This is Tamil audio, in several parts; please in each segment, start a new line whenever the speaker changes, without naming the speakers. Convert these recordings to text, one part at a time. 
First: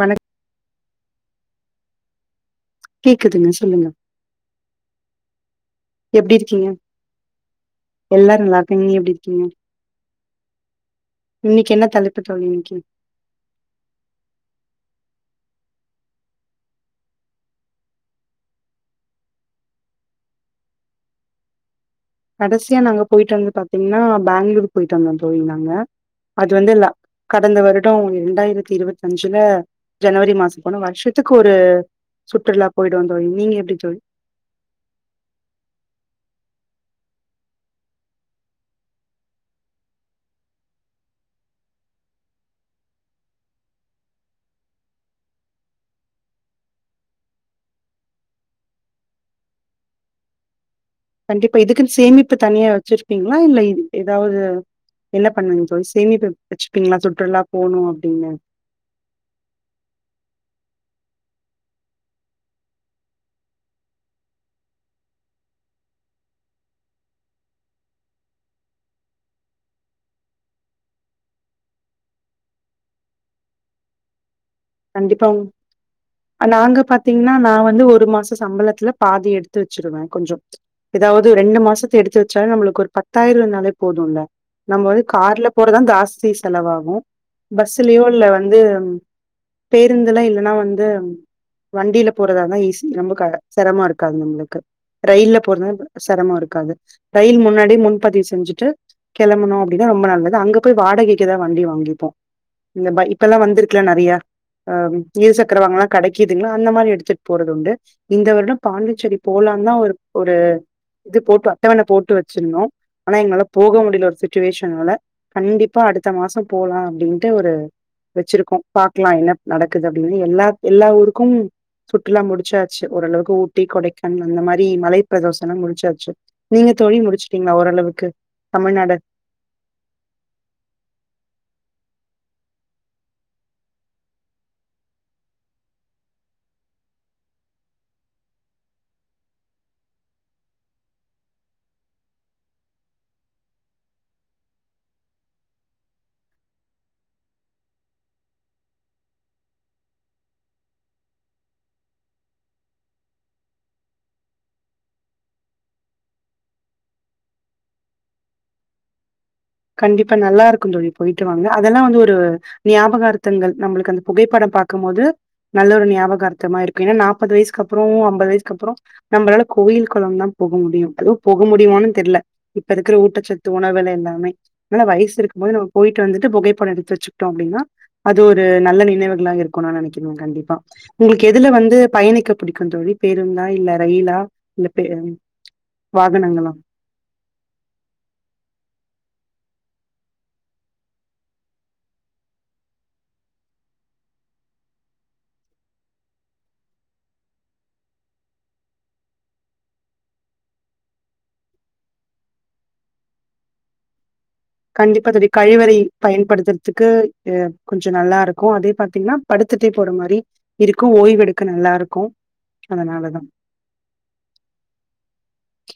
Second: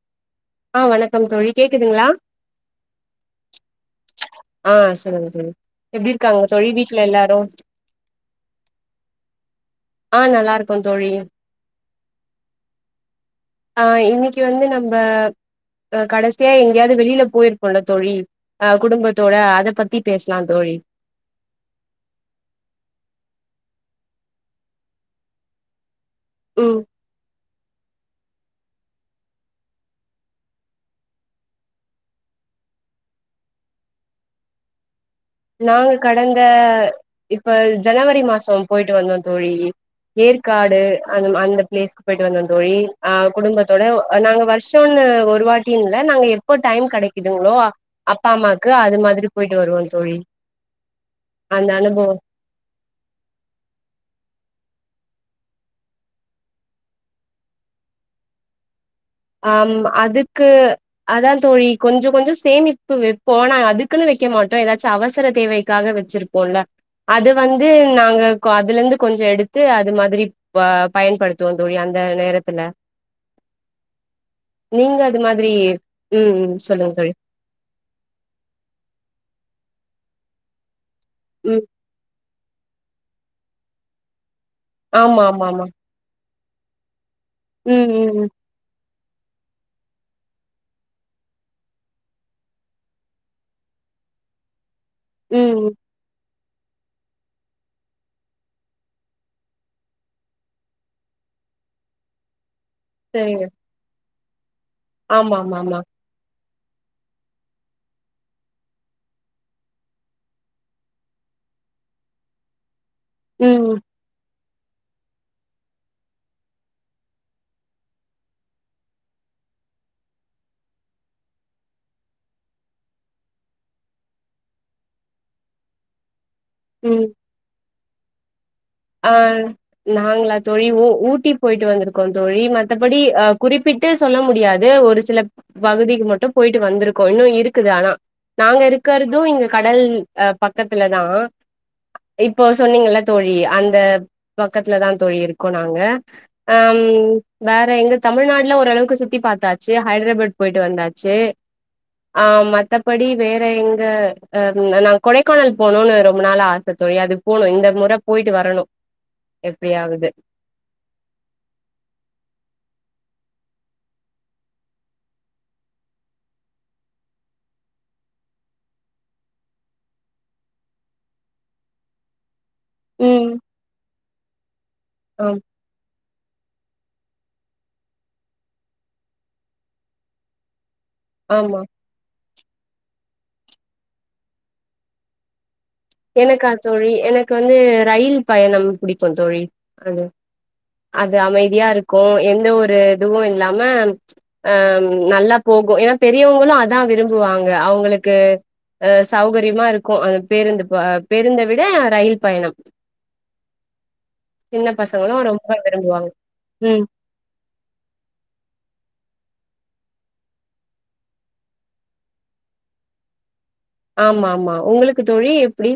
வணக்
ஆ வணக்கம் தோழி கேக்குதுங்களா
கேக்குதுங்க சொல்லுங்க
ஆ சொல்லுங்க தோழி எப்டி இருக்காங்க தோழி வீட்ல எல்லாரு
எல்லாரு நல்லா இருக்காங்க. நீங்க எப்டி இருக்கீங்க?
ஆ நல்லா இருக்கோ தோழி
இன்னைக்கு என்ன தலைப்பு தோழி இன்னைக்கு?
ஆ இன்னைக்கு வந்து நம்ப கடைசியா எங்கேயாவது வெளியில போயிருப்போம்ல தோழி அஹ் குடும்ப த்தோட அதை பத்தி பேசலாம் தோழி
கடைசியா நாங்க போயிட்டு வந்து பாத்தீங்கன்னா பெங்களூர் போயிட்டு வந்தோம் தோழி நாங்க அது வந்து
ம்
இல்ல கடந்த வருடம் இரண்டாயிரத்தி இருபத்தி அஞ்சுல ஜனவரி மாசம் போன வருஷத்துக்கு ஒரு சுற்றுலா போயிடுவோம் தோழி நீங்க எப்படி தோழி
நாங்க கடந்த இப்ப ஜனவரி மாசம் போயிட்டு வந்தோம் தோழி ஏற்காடு அந்த அந்த பிளேஸ்க்கு போயிட்டு வந்தோம் தோழி அஹ் குடும்பத்தோட நாங்க வருஷம் ஒரு வாட்டி இல்ல நாங்க எப்போ டைம் கிடைக்குதுங்களோ அப்பா அம்மாக்கு அது மாதிரி போயிட்டு வருவோம் தோழி
கண்டிப்பா
அந்த
இதுக்குன்னு
அனுபவோ
சேமிப்பு தனியா வச்சிருப்பீங்களா இல்ல இது ஏதாவது என்ன பண்ணுவீங்க தோழி சேமிப்பு வச்சுப்பீங்களா சுற்றுலா போகணும் அப்படின்னு
ஆஹம் அதுக்கு அதான் தோழி கொஞ்சம் கொஞ்சம் சேமிப்பு வைப்போம் நா அதுக்குன்னு வைக்க மாட்டோம் ஏதாச்சும் அவசர தேவைக்காக வச்சிருப்போம்ல அத வந்து நாங்க அதுல இருந்து கொஞ்சம் எடுத்து அது மாதிரி பயன்படுத்துவோம் தோழி அந்த நேரத்துல நீங்க அது
கண்டிப்பா
மாதிரி ம் ம்
நாங்க
சொல்லுங்க தோழி
பாத்தீங்கன்னா நான் வந்து ஒரு மாசம் சம்பளத்துல பாதி எடுத்து வச்சிருவேன் கொஞ்சம் ஏதாவது ரெண்டு
ம்
மாசத்தை எடுத்து சார் நம்மளுக்கு ஒரு பத்தாயிரம் இருந்தாலே போதும்ல நம்ம வந்து
ஆமா ஆமா
கார்ல
ஆமா
போறதுதான் ஜாஸ்தி செலவாகும்
ம்
பஸ்லயோ இல்ல
ம்
வந்து பேருந்துலாம் இல்லைன்னா வந்து வண்டியில போறது தான் ஈஸி ரொம்ப சிரமாம இருக்காது நம்மளுக்கு ரயில்ல
ம் ம்
போறதும் சிரமம்மா இருக்கு ரயில் முன்னாடி முன்பதிவு செஞ்சுட்டு கிளம்பணும் அப்படின்னா ரொம்ப நல்லது அங்க போய் வாடகைக்குதான் வண்டி வாங்கிப்போம் இந்த இப்பெல்லாம்
சரிங்க
வந்திருக்கலாம் நிறைய ஆஹ இரு
ஆமா ஆமா
சக்கரவாகனம்
ஆமா
எல்லாம் கிடைக்குது அந்த மாதிரி எடுத்துட்டு போறது உண்டு இந்த வருடம் பாண்டிச்சேரி போலாம் தான் ஒரு இது போட்டு அட்டவனை போட்டு வச்சிருந்தோம் ஆனா எங்களால
ம்
போக முடியல ஒரு சுச்சுவேஷன்ல கண்டிப்பா அடுத்த மாசம் போலாம் அப்படினு ஒரு வச்சிருக்கோம் பாக்கலாம் என்ன நடக்குது அப்படின்னா எல்லா எல்லா ஊருக்கும் சுற்றுலா எல்லாம் முடிச்சாச்சு ஓரளவுக்கு ஊட்டி கொடைக்கானல் அந்த மாதிரி மலை பிரதேஷம் எல்லாம் முடிச்சாச்சு நீங்க தோழி முடிச்சுட்டீங்களா ஓரளவுக்கு ஓகே
ஆஹ் நாங்களா தோழி ஊட்டி போயிட்டு வந்திருக்கோம் தோழி மத்தபடி குறிப்பிட்டு சொல்ல முடியாது ஒரு சில பகுதிக்கு மட்டும் போயிட்டு வந்திருக்கோம் இன்னும் இருக்குது ஆனா நாங்க இருக்கிறதும் இங்க கடல் பக்கத்துல தான் இப்போ சொன்னீங்க தோழி அந்த இந்த பக்கத்துல தான் தோழி இருக்கோம் நாங்க வேற எங்க தமிழ்நாடுல ஓரளவுக்கு சுத்தி பார்த்தாச்சு ஹைதராபாத் போயிட்டு வந்தாச்சு ஹ மற்றபடி வேற எங்க நாான் கொடைக்கானல் போனும்னு ரொம்ப நாள் ஆசை தோழி அது போகணும் இந்த முறை போயிட்டு வரணும்
கண்டிப்பா நல்லா இருக்கும் தோழி போயிட்டு வாங்கங்க அதெல்லாம் வந்து ஒரு ஞாபகம் இருக்கு அங்க நம்மளுக்கு அந்த புகைப்படம் பார்க்கும்போது நல்ல ஒரு ஞாபகார்த்தமா இருக்கும் ஏன்னா நாற்பது வயசுக்கு அப்புறம் ஐம்பது வயசுக்கு அப்புறம் நம்மளால கோயில் குளம் தான் போக முடியும் அது போக முடியுமான்னு தெரியல இப்ப இருக்கிற
ம்
ஊட்டச்சத்து உணவில எல்லாமே நனா வயசு
ஆமா
இருக்கும் போதே நம்ம போயி் ட்டு வந்துட்டு புகைப்படோ எடுத்து வச்சக்கிட்டோ அப்படின்னா அது ஒரு நல்ல நினைவுகளாக இருக்கும்னு நினைக்கிறே கண்டிப்பா உங்களுக்கு எதுல
ஆமா
வந்து பயணிக்க புடிக்கு தோழி பேருந்தா இல்ல ரயிலா இல்ல பே வாகனங்களா?
எனக்கா தோழி எனக்கு வந்து ரயில் பயணம் பிடிக்கு தோழி அது அது அமைதியா இருக்கு எந்த ஒரு இதுவு இல்லாம ஆ நல்லா போகு ஏன்னா பெரியவங்களு அதா விரும்புவாங்க அவங்களுக்கு அ அ சௌகரியமா இருக்கு அந்த பேருந்து ப பெருந்த விட ரயில் பயணம் சின்ன
கண்டிப்பா
பசங்களு
தோழி
ரொம்ப
கழிவறை
விரும்புவாங்க ம்
பயன்படுத்துறதுக்கு கொஞ்ச நல்லா இருக்கு அதே பாத்தீங்கன்னா படுத்துட்டே போற மாரி இருக்கு ஓய்வடுக்க நல்லா இருக்கு அதனாலதா
ஆமா ஆமா உங்களுக்கு தொழி எப்படி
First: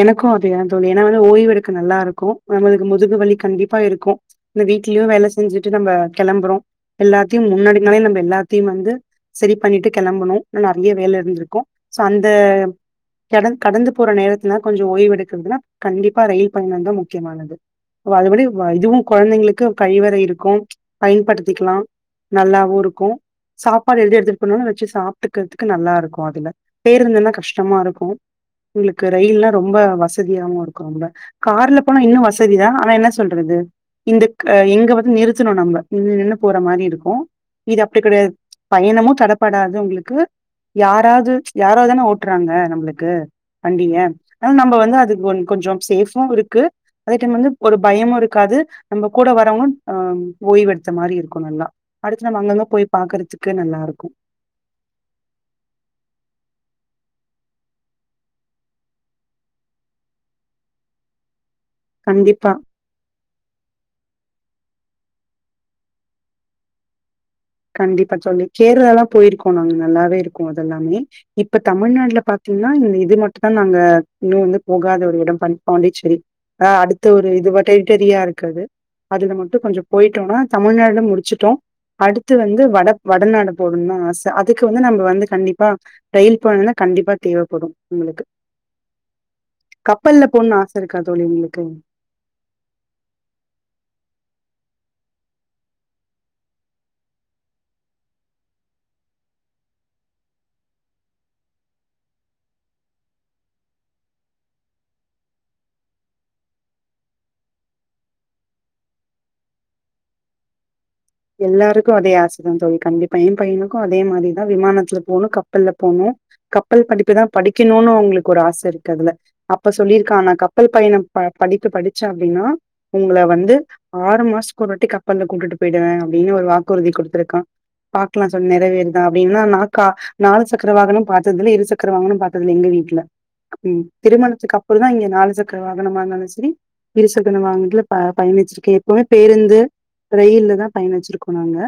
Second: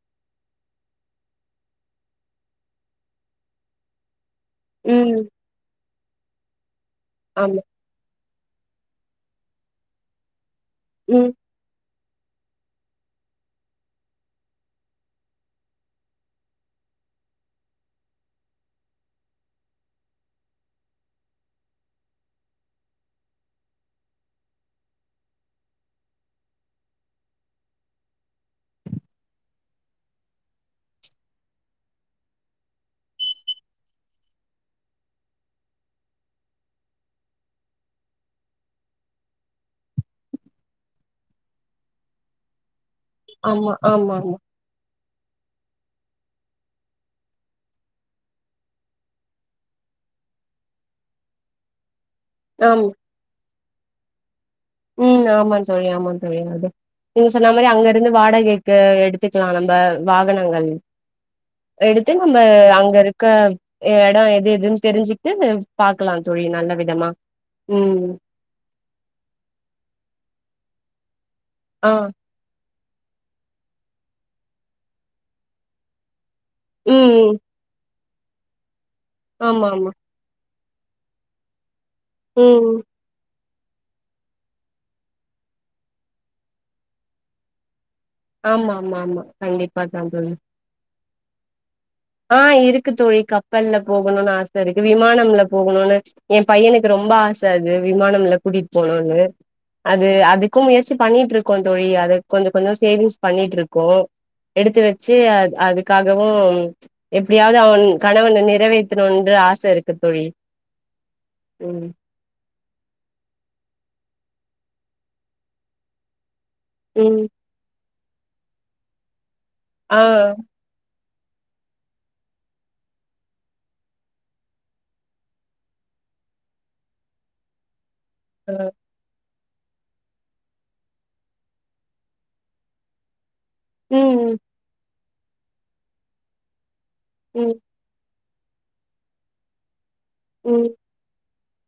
எனக்கு அதேதா தோழி ஏன்னா வந்து ஓய்வு எடுக்க நல்லா இருக்கு நம்மளுக்கு முதுகு வலி கண்டிப்பா இருக்கு இந்த வீட்லயு
ம்
வேல செஞ்சுட்டு நம்ம கிளம்பரோ எல்லாத்தையு
ஆமா
முன்னாடி நாலே நம்ம எல்லாத் த்தி வந்து சரி பண்ணிட்டு கெளம்பணு நறைய வேல
ம்
இருந்திருக்கு சோ அந்த கடல் கடந்து போற நேரத்து ந்நா கொஞ்சோ ஓய்வு எடுக்கறதுனா கண்டிப்பா ரயில் பயணம் தா முக்கியமானது ஓ அதுபடி இதுவு கொழந்தைங்களுக்கு கழிவறை இருக்கு பயன்படுத்திக்கலா நல்லாவு இருக்கு சாப்பாடு எழு எடுத்துட்டு போனாலு வச்சு சாப்பட்டுக்கிறதுக்கு நல்லா இருக்கு அதுல பேருந்துனா கஷ்டமா இருக்கு உங்களுக்கு கு ரயில்லா ரொம்ப வசதியாவு இருக்கு நம்ம கார்ல போனா இன்னு வசதிதா ஆனா என்ன சொல்றது இந்த எங்க வந்து நிறுத்தணு நம்ம நின்னு நின்னு போற மாரி இருக்கு இது அப்படி கடையாது பயணமு தடப்படாது உங்களுக்கு யாராவது யாராவதுதான ஓட்டுறாங்க நம்மளுக்கு கு
ஆமா
வண்டிங்க
ஆமா ஆமா
ஆனா நம்ம வந்து அதுக்கு கொஞ்சம் சேஃபு இருக்கு அதே டைம் வந்து ஒரு பயமு இருக்காது நம்ம கூட வரவு அ ஓய்வு எடுத்த மாரி இருக்கு நல்லா அடுத்து நம்ம அங்க அங்க போய் பாக்குறதுக்கு க்கு நல்லா இருக்கு
உ ஆமாம் தோழி ஆமா தோழி அது நீங்க சொன்ன மாரி அங்க இருந்து வாடகைக்கு எடுத்துக்கலா நம்ம வாகனங்கள் எடுத்து நம்ம
கண்டிப்பா
அங்க இருக்க எடோ எது எதுன்னு தெரிஞ்சுட்டு பாக்கலா தோழி நல்ல விதமா
கண்டிப்பா
ம்
தோழி கேரளாலா போயிருக்கோ போனாங்க நல்லாவே இருக்கு அது எல்லாமே இப்ப
ஆ
தமிழ் நாடுல பாத்தீங்க நா இந்த இது மட்டுதா நாங்க இன்னு வந்து போகாத ஒரு இடம் பண் பாண்டிசேரி ஆ அடுத்த ஒரு
ம்
இது மட்டே தெரியா இருக்குது அதுல மட்டு
ஆமா
கொஞ்சோ
ஆமா
போயிட்டோனா தமிழ்நாடு முடிச்சுட்டோ அ த் வந்து
ம்
வட வடநாடு போனுதா ஆச அதுக்கு வந்து நம்ம வந்து கண்டிப்பா ரயில் போன கண்டிப்பா தேவைப்படு
ஆமா ஆமா ஆமா கண்டிப்பா தா தோழி
கா தோழி உங்களுக்கு
ஆ இருக்கு தோழி கப்பல்ல போகணும்னு ஆச இருக்கு விமானம்ல போகணும்னு எ பையனுக்கு ரொம்ப ஆச அது விமானம்ல கூட்டிட்டு போனும்னு அது அதுக்கும் முயற்சி பண்ணிட்டு இருக்கோ தோழி அதுக்கு கொஞ்ச கொஞ்சோ சேவிங்ஸ் பண்ணிட்டு இருக்கோ எடுத்து வச்சு அது அதுக்காகவு எப்படியாவது அவன் கனவு ஒன்ன நிறைவேத்தணு என்று ஆச இருக்கு தோழி ம்
எல்லாருக்கு அதே ஆச தா தோழி கண்டிப்பா எ பையணு கு அதே மாரிதா விமானத்துல போணு கப்பல்ல போணு கப்பல்
ம்
படிப்புதா படிக்கணும்னு அவுங்க ளுக்கு ஒரு ஆச இருக்கு அதுல அப்ப
ஆ
சொல்லியிருக்கான்னா கப்பல் பயணம் ப படிப்பு படிச்சே அப்படின்னா உங்களை வந்து ஆறு மாசத்துக்கு ஒருவாட்டி கப்பல்ல கூட்டு போயிடுவே அப்படின்னு ஒரு வாக்குறுதி கொடுத்துருக்க பாக்கலா [unintelligible]
ஆ
நிறவேறுதா அப்படின்னா அக்கா நாலு சக்கரவாகனம் பாத்ததுல்ல இரு சக்கர வாகனமு பாத்தது இல்ல எங்க வீட்ல ம் திருமணத்துக்கு அப்புறம் தா இங்க நாலு சக்கர வாகனமாந்தாலு சேரி இரு சக்கர
ம்
வாகனத்ல பா பயணிச்சிருக்கே எப்பவுமே பேருந்து ரயில்ல தா
ம்
பயணச்சிற்க்கோ நாங்க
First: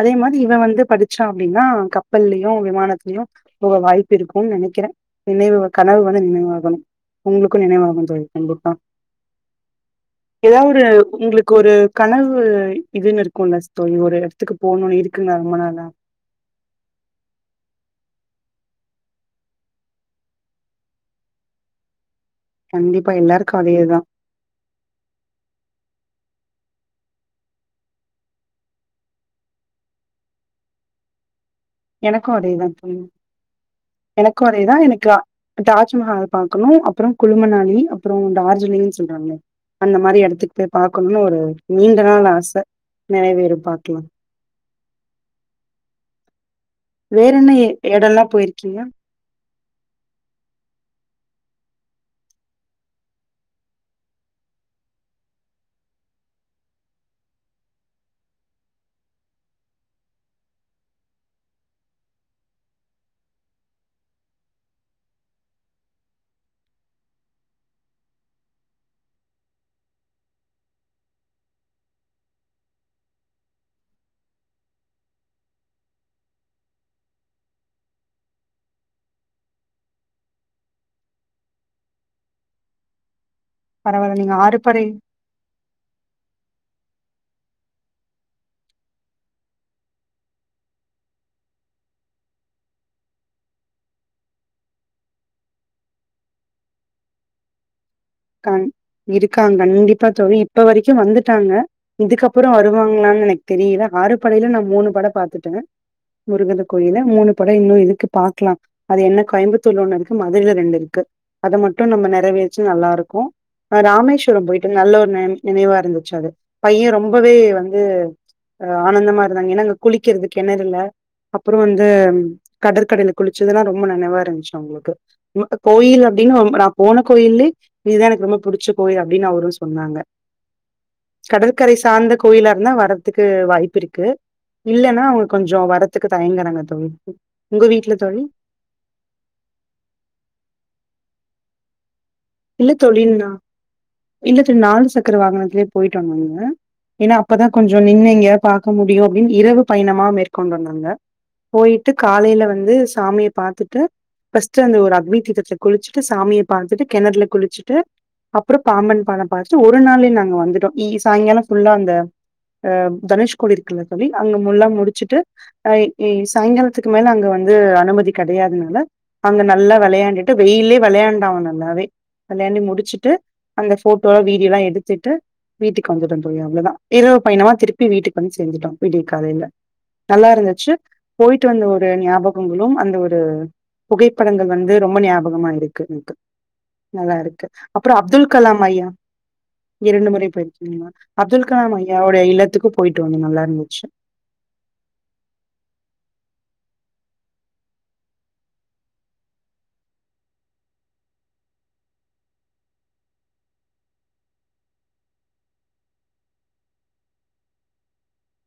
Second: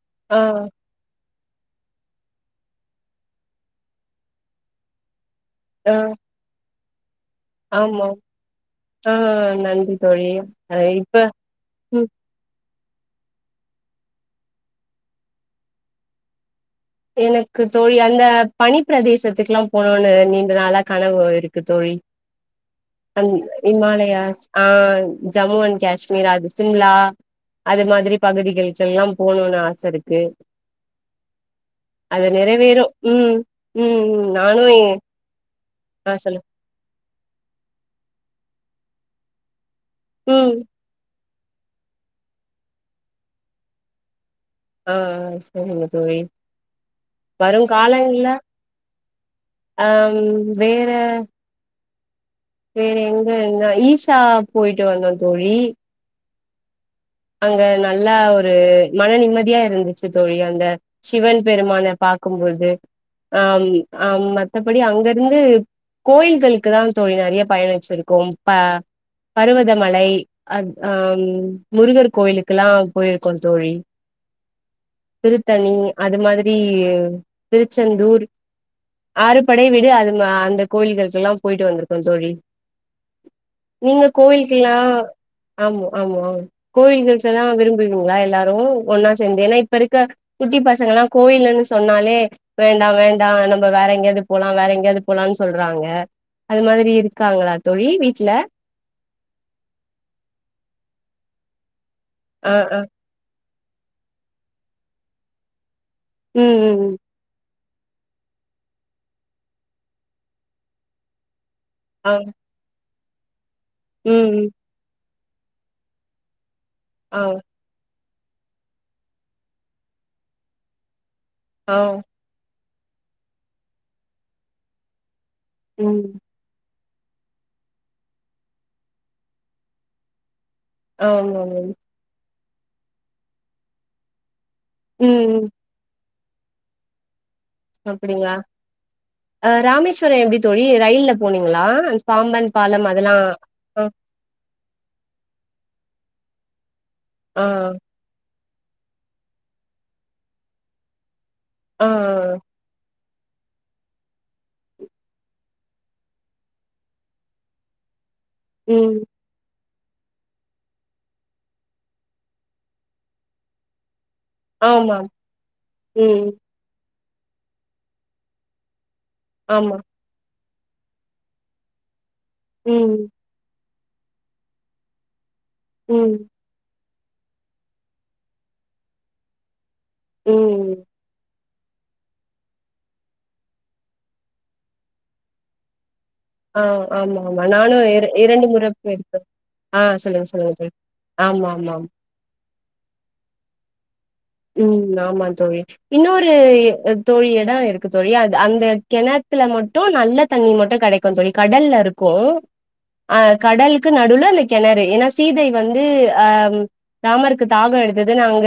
அதே மாரி
ஆ
இவ வந்து படிச்சு ட அப்படின்னா கப்பல்லயு விமானத்துலயு போக வாய்ப்பு இருக்கும்னு நெனைக்கிறே நினைவு
ஆ
கனவு வந்து நினைவு ஆகணு உங்களுக்கு நினைவாக
ஆமாம்
தோழி கண்டிப்பா
ஆ நன்றி தோழி
ஏதாவது
அ
ஒரு
இப்ப
உங்களுக்கு ஒரு
ம்
கனவு இதுன்ருக் [unintelligible] தோழி ஒரு இடத்துக்கு போணும்ணு இருக்குங்ளா ரொம்ப நாளா
எனக்கு தோழி அந்த பனிப்பிரதேசத்துக்குல்லா போனுன்னு நீண்ட நாளா கனவு இருக்கு தோழி
கண்டிப்பா எல்லாருக்கு
[unintelligible]
அதேதா
இமாலயாஸ் ஆ ஜம்மு அண்ட் காஷ்மீர் அது சிம்லா அது மாதிரி பகுதிகளளுக்குல்லா போணும்னு ஆச இருக்கு அத
எனக்கு அதேதா
நிறைவேறும்
தோழி
ம் ம் ம் நானு எ ஆ
தாஜ்மஹால
சொல்லு
பாக்கணு அப்புறே குழுமனானி அப்புறே டார்ஜிலிங் சொல்றாங்களே அந்த மாரி
ம்
இடத்துக்கு போய் பாக்ணும்னு ஒரு நீண்ட நாள் ஆச நிறைவேறும் பாக்கிலா
ஆ ஆ சேரிங்க தோழி
வேற என்ன
வருங்
எ எடல்லா
காலங்கள்ல
போயிருக்கீங்க
ஆ வேற வேற எங்க என்ன ஈஷா போயிட்டு வந்தோ தோழி அங்க நல்லா ஒரு மன நிம்மதியா இருந்துச்சு தோழி அந்த சிவன் பெருமான பாக்கும்போது அ அ மத்தபடி அங்க இருந்து கோயில்களுக்கு தா தோழி நெறைய பயண வச்சிருக்கோ ப பருவதமலை அ ஆ முருகர் கோயிலுக்குல்லா போயிருக்கோ தோழி திருத்தணி அது மாதிரி திருச்செந்தூர் ஆறு படை வீடு அது அ அந்த கோயில்களுக்குெல்லா போயிட்டு வந்திருக்கோ தோழி நீங்க
பரவால்ல
கோவில்கல்லா
ஆறுபடை
ஆமா ஆமா அ கோயில்கள் எல்லா விரும்புவீங்களா எல்லாரு ஒன்னா சேர்ந்து ஏன்னா இப்ப இருக்க குட்டி பசங்க எல்லா கோயில்ன்னு சொன்னாலே வேண்டா வேண்டா நம்ம வேற எங்கேயாவது போலா வேற எங்கேயாது போலானு சொல்றாங்க அது மாதுரி இருக்காங்களா தோழி வீட்
கன் இருக்கா கண்டிப்பா தோழி இப்ப வரைக்கு வந்துட்டாங்க இதுக்கப்புறோ
ஆ ஆ
வருவாங்களான்னு நினைக் தெரியல ஆறு படையில நா மூணு படை பாத்துட்டே
ம்
முருகர்
ம் ம்
கோயில மூணு ப இன்னு இதுக்கு பாக்கலா அது என்ன கோயம்புத்தூர்ல ஒண்ணு இருக்கு மதுரைல ரெண்டு இருக்கு அத மட்டு நம்ம
ஆ
நிறைவேச்சி நல்லா இருக் க்கோ அ
ம்
ராமேஸ்வரம்
ம்
போயிட்டு நல்ல ஒரு ந நினைவா இருந்துச்சு அது பைய
ஆ
ரொம்பவே வந்து ஒரு ஆனந்தமா இருந்தாங்க ஏன்னா அங்க குளிக்கிறது கிணறு இல்ல அப்றோ
ஆ
வந்து கடற்கடையில குளிச்சதுல்லா ரொம்ப நெனைவா இருந்துச்சு அவுங்களுக்கு அ கோயில்
ம்
அப்டின்ன [unintelligible] போன கோயில்லே இதுதா எனக்கு ரொம்ப புடிச்ச கோயில் அப்டின்னு அவரு சொன்னாங்க
ஆமா
கடற்கரை
மேம்
சார்ந்த கோயிலா இருந்தா வர்றதுக்கு வாய்ப்பு இருக்கு இல்லன்னா அவுங்க
ம் ம்
கொஞ்ச வரத் த்துக்கு தயங்குராங்க தோழி உங்க வீட்ல தோழி
அப்டிங்களா அ ராமேஸ்வர எப்டி தோழி ரயில்ல போனீங்களா அந்த பாம்பன்
இல்ல
பாலம்
தொழி
அதெல்லா
நா
ஆ
இல்ல நாலு சக்கர வாகனத்திலேயே போயிட் டம்ம ஏன்னா
ஆ
அப்பதா கொஞ்சோ நின்னு எங்கயா பாக்க முடியு அப்டின்னு இரவு பயணமா மேற்கொண்டோ நாங்க
ஆ
போயிட்டு
ஆ.
காலைல வந்துஸ் சாமிய பாத்துட்டு ஃப்ஸ்ட் அந்த ஒரு அக்னி தீர்த்ததுல குளிச்சுட்டு சாமிய பாத்துட்டு கெணத்துல குளிச்சுட்டு அப்புறோ
ம்
பாம்பன் பாலம் பாத் து ஒரு நாள்லயே நாங்க வந்துட்டோ இ சாயங்காலோ ஃபுல்லா அந்த அ தனுஷ்கோடி இருக்குல்ல தோலி அங்க முல்லா
ஆமா
முடிச்சுட்டு் எ ஏ
ம்
சாங்காலத்து க்கு மேல அங்க வந்து அனுமதி கெடையாதுனால அங்க நல்லா
ஆமா
வெளையாண்டுட் க்கு வெயில்லே வெளையண்டான் ஆவன் நல்லாவே [inaudible] வெளயாண்டு
ம்
முடிச்சிட்டு அந்த ஃபோட்டோல வீடியோலா எடுத்துட்டு வீட்டுக்கு
ம்
வந்துட்டோ தோழி அவ்ளதா இரவு பயணமா திருப்பி வீட்டுக்கு வந்து சேந்துட்டோ விடிய காலைல நல்லா
ம்
இருந்துச்சு போயிட் போய்ட்டு வந்த ஒரு ஞாபகங்களு அந்த ஒரு புகைப்படங்கள் வந்து ரொம்ப ஞாபகமா இருக்கு எனக்கு
ஆ
நல்லா
ஆமா ஆமா
இருக்கு
நானு
அப்புறோ
இர
அப்துல்
இரண்டு
கலாம்
முறை
ஐயா
போயிருக்கே ஆ
இரண்டு
சொல்லுங்க
முறை
சொல்லுங்க தோழி
போயிருகீங்களா அப்துல்
ஆமா ஆமா
கலாம் ஐயாவோடைய இல்லத்துக்கு போயிட்டு வந்தோ நல்லா இருந்துச்சு
உ ஆமா தோழி இன்னொரு தோழி எடோ இருக்கு தோழி அ அந்த கிணத்துல மட்டு நல்ல தண்ணி மட்டு கெடைக்கு தோழி கடல்ல இருக்கு அ கடலுக்கு நடுல அந்த கெணறு ஏன்னா சீதை வந்து அ ராமருக்கு தாகம் எடுத்ததுனு அங்க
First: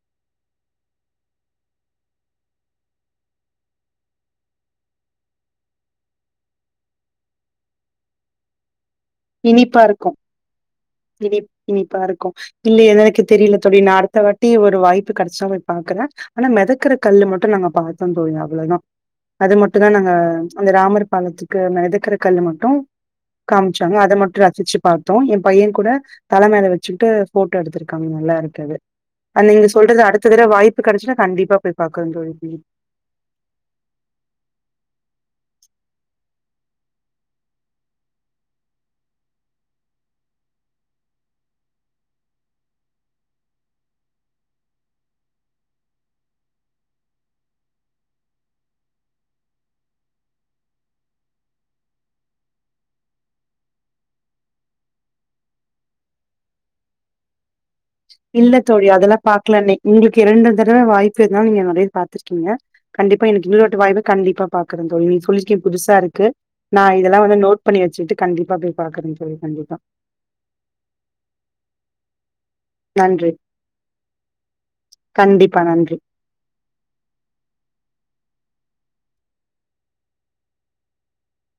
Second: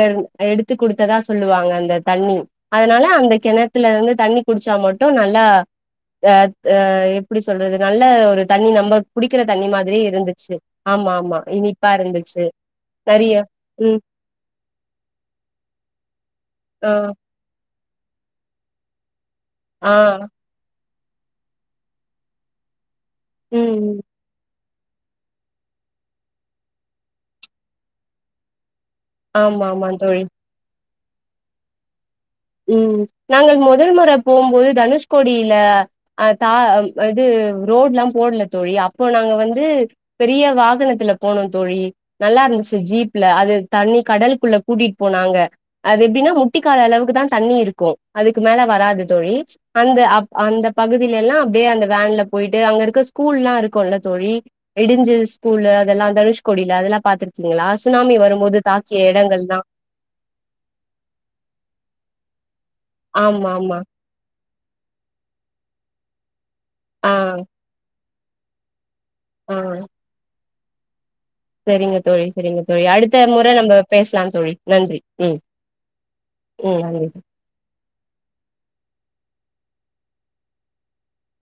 எடுத்து கொடுத்ததா சொல்லுவாங்க அந்த தண்ணி அதனால அந்த கிணத்துல இருந்து தண்ணி குடிச்சா மட்டு நல்லா அ அ எப்படி சொல்றது நல்ல ஒரு தண்ணி நம்ம குடிக்கிற தண்ணி
இனிப்பா
மாதிரியே
இருக்கு
இருந்துச்சு ஆமா ஆமா
இனி இனிப்பா இருக்கு
இருந்துச்சு
இல்ல எனக்கு
நெறைய
தெரியல தோழி நா
ம்
அடுத்த வாட்டி ஒரு வாய்ப் து கெடச்சா போய் பாக்குற ஆனா
ஆ
மெதக்குற கல்லு மட்டு நா நா பாத்த தோழி அவ்ளதா அது மட்டு தா
ஆ
நாங்க அந்த ராமர் பாலத்துக்கு மெதக்குற கல்லு மட்டு
ம்
ச்சாங்க அத மட்டு ரசிச்சு பாத்தோ‌ எ‌ பைய கூட தல மேல வச்சுக்கிட்டு ஃபோட்டோ எடுத்துருக்காங்க நல்லாருக்கு அது அ நீங்க
ஆமா ஆமா
சொல்றது
தோழி
அடுத்த தட வாய் ப்பு கடச்சினா கண்டிப்பா போய் பாக்குற தோழி
ம் நாங்கள் மொதல் மொற போம்போது தனுஷ்கோடி ல அ தா இது ரோட்லா போட்ல தோழி அப்போ நாங்க வந்து பெரிய வாகனத்துல போனோ தோழி நல்லாருந்துச்சு ஜீப்ல அது தண்ணி கடல்க்குள்ள கூட்டிட் போனாங்க அது எப்டின்னா முட்டி கால் அளவுக்கு தா தண்ணி இருக்கு அதுக்கு மேல வராது தோழி அந்த அப் அந்த பகுதிலெல்லா அப்டியே அந்த வேன்ல போய்ட்டு அங்க இருக்க ஸ்கூல்லா இருக்குல்ல தோழி இடிஞ்சு ஸ்கூலு அதெல்லா தனுஷ்கோடில அதெல்லா பாத்துருக்கீங்களா சுனாமி
இல்ல
வரும்போது
தோழி
தாக்கிய
அதெல்லா பாக்ல
எடங்கள்லா
நி உங்ளுக்கு இரண்டு தடவ வாய்ப்பு இருந்தா நீங்க நறை பாத்துரு க்கீங்க கண்டிப்பா எனக்கு
ஆமா
இங்ளோட்ட
ஆமா
வாய்ப்பு கண்டிப்பா பாக்குறந் தோழி நீ சொல்லிக்கே புதுசாருக்கு நா
ஆ
இதெல்லா வந்து நோட் பண்ணி வச்சுட்டு கண்டிப்பா பே பாக்கனு தோழி கண்டிப்பா
சேரிங்க தோழி சேரிங்க தோழி அடுத்த
நன்றி.
முற நம்ப பேசலா தோழி நன்றி ம்
கண்டிப்பா நன்றி.
ம் நன்றி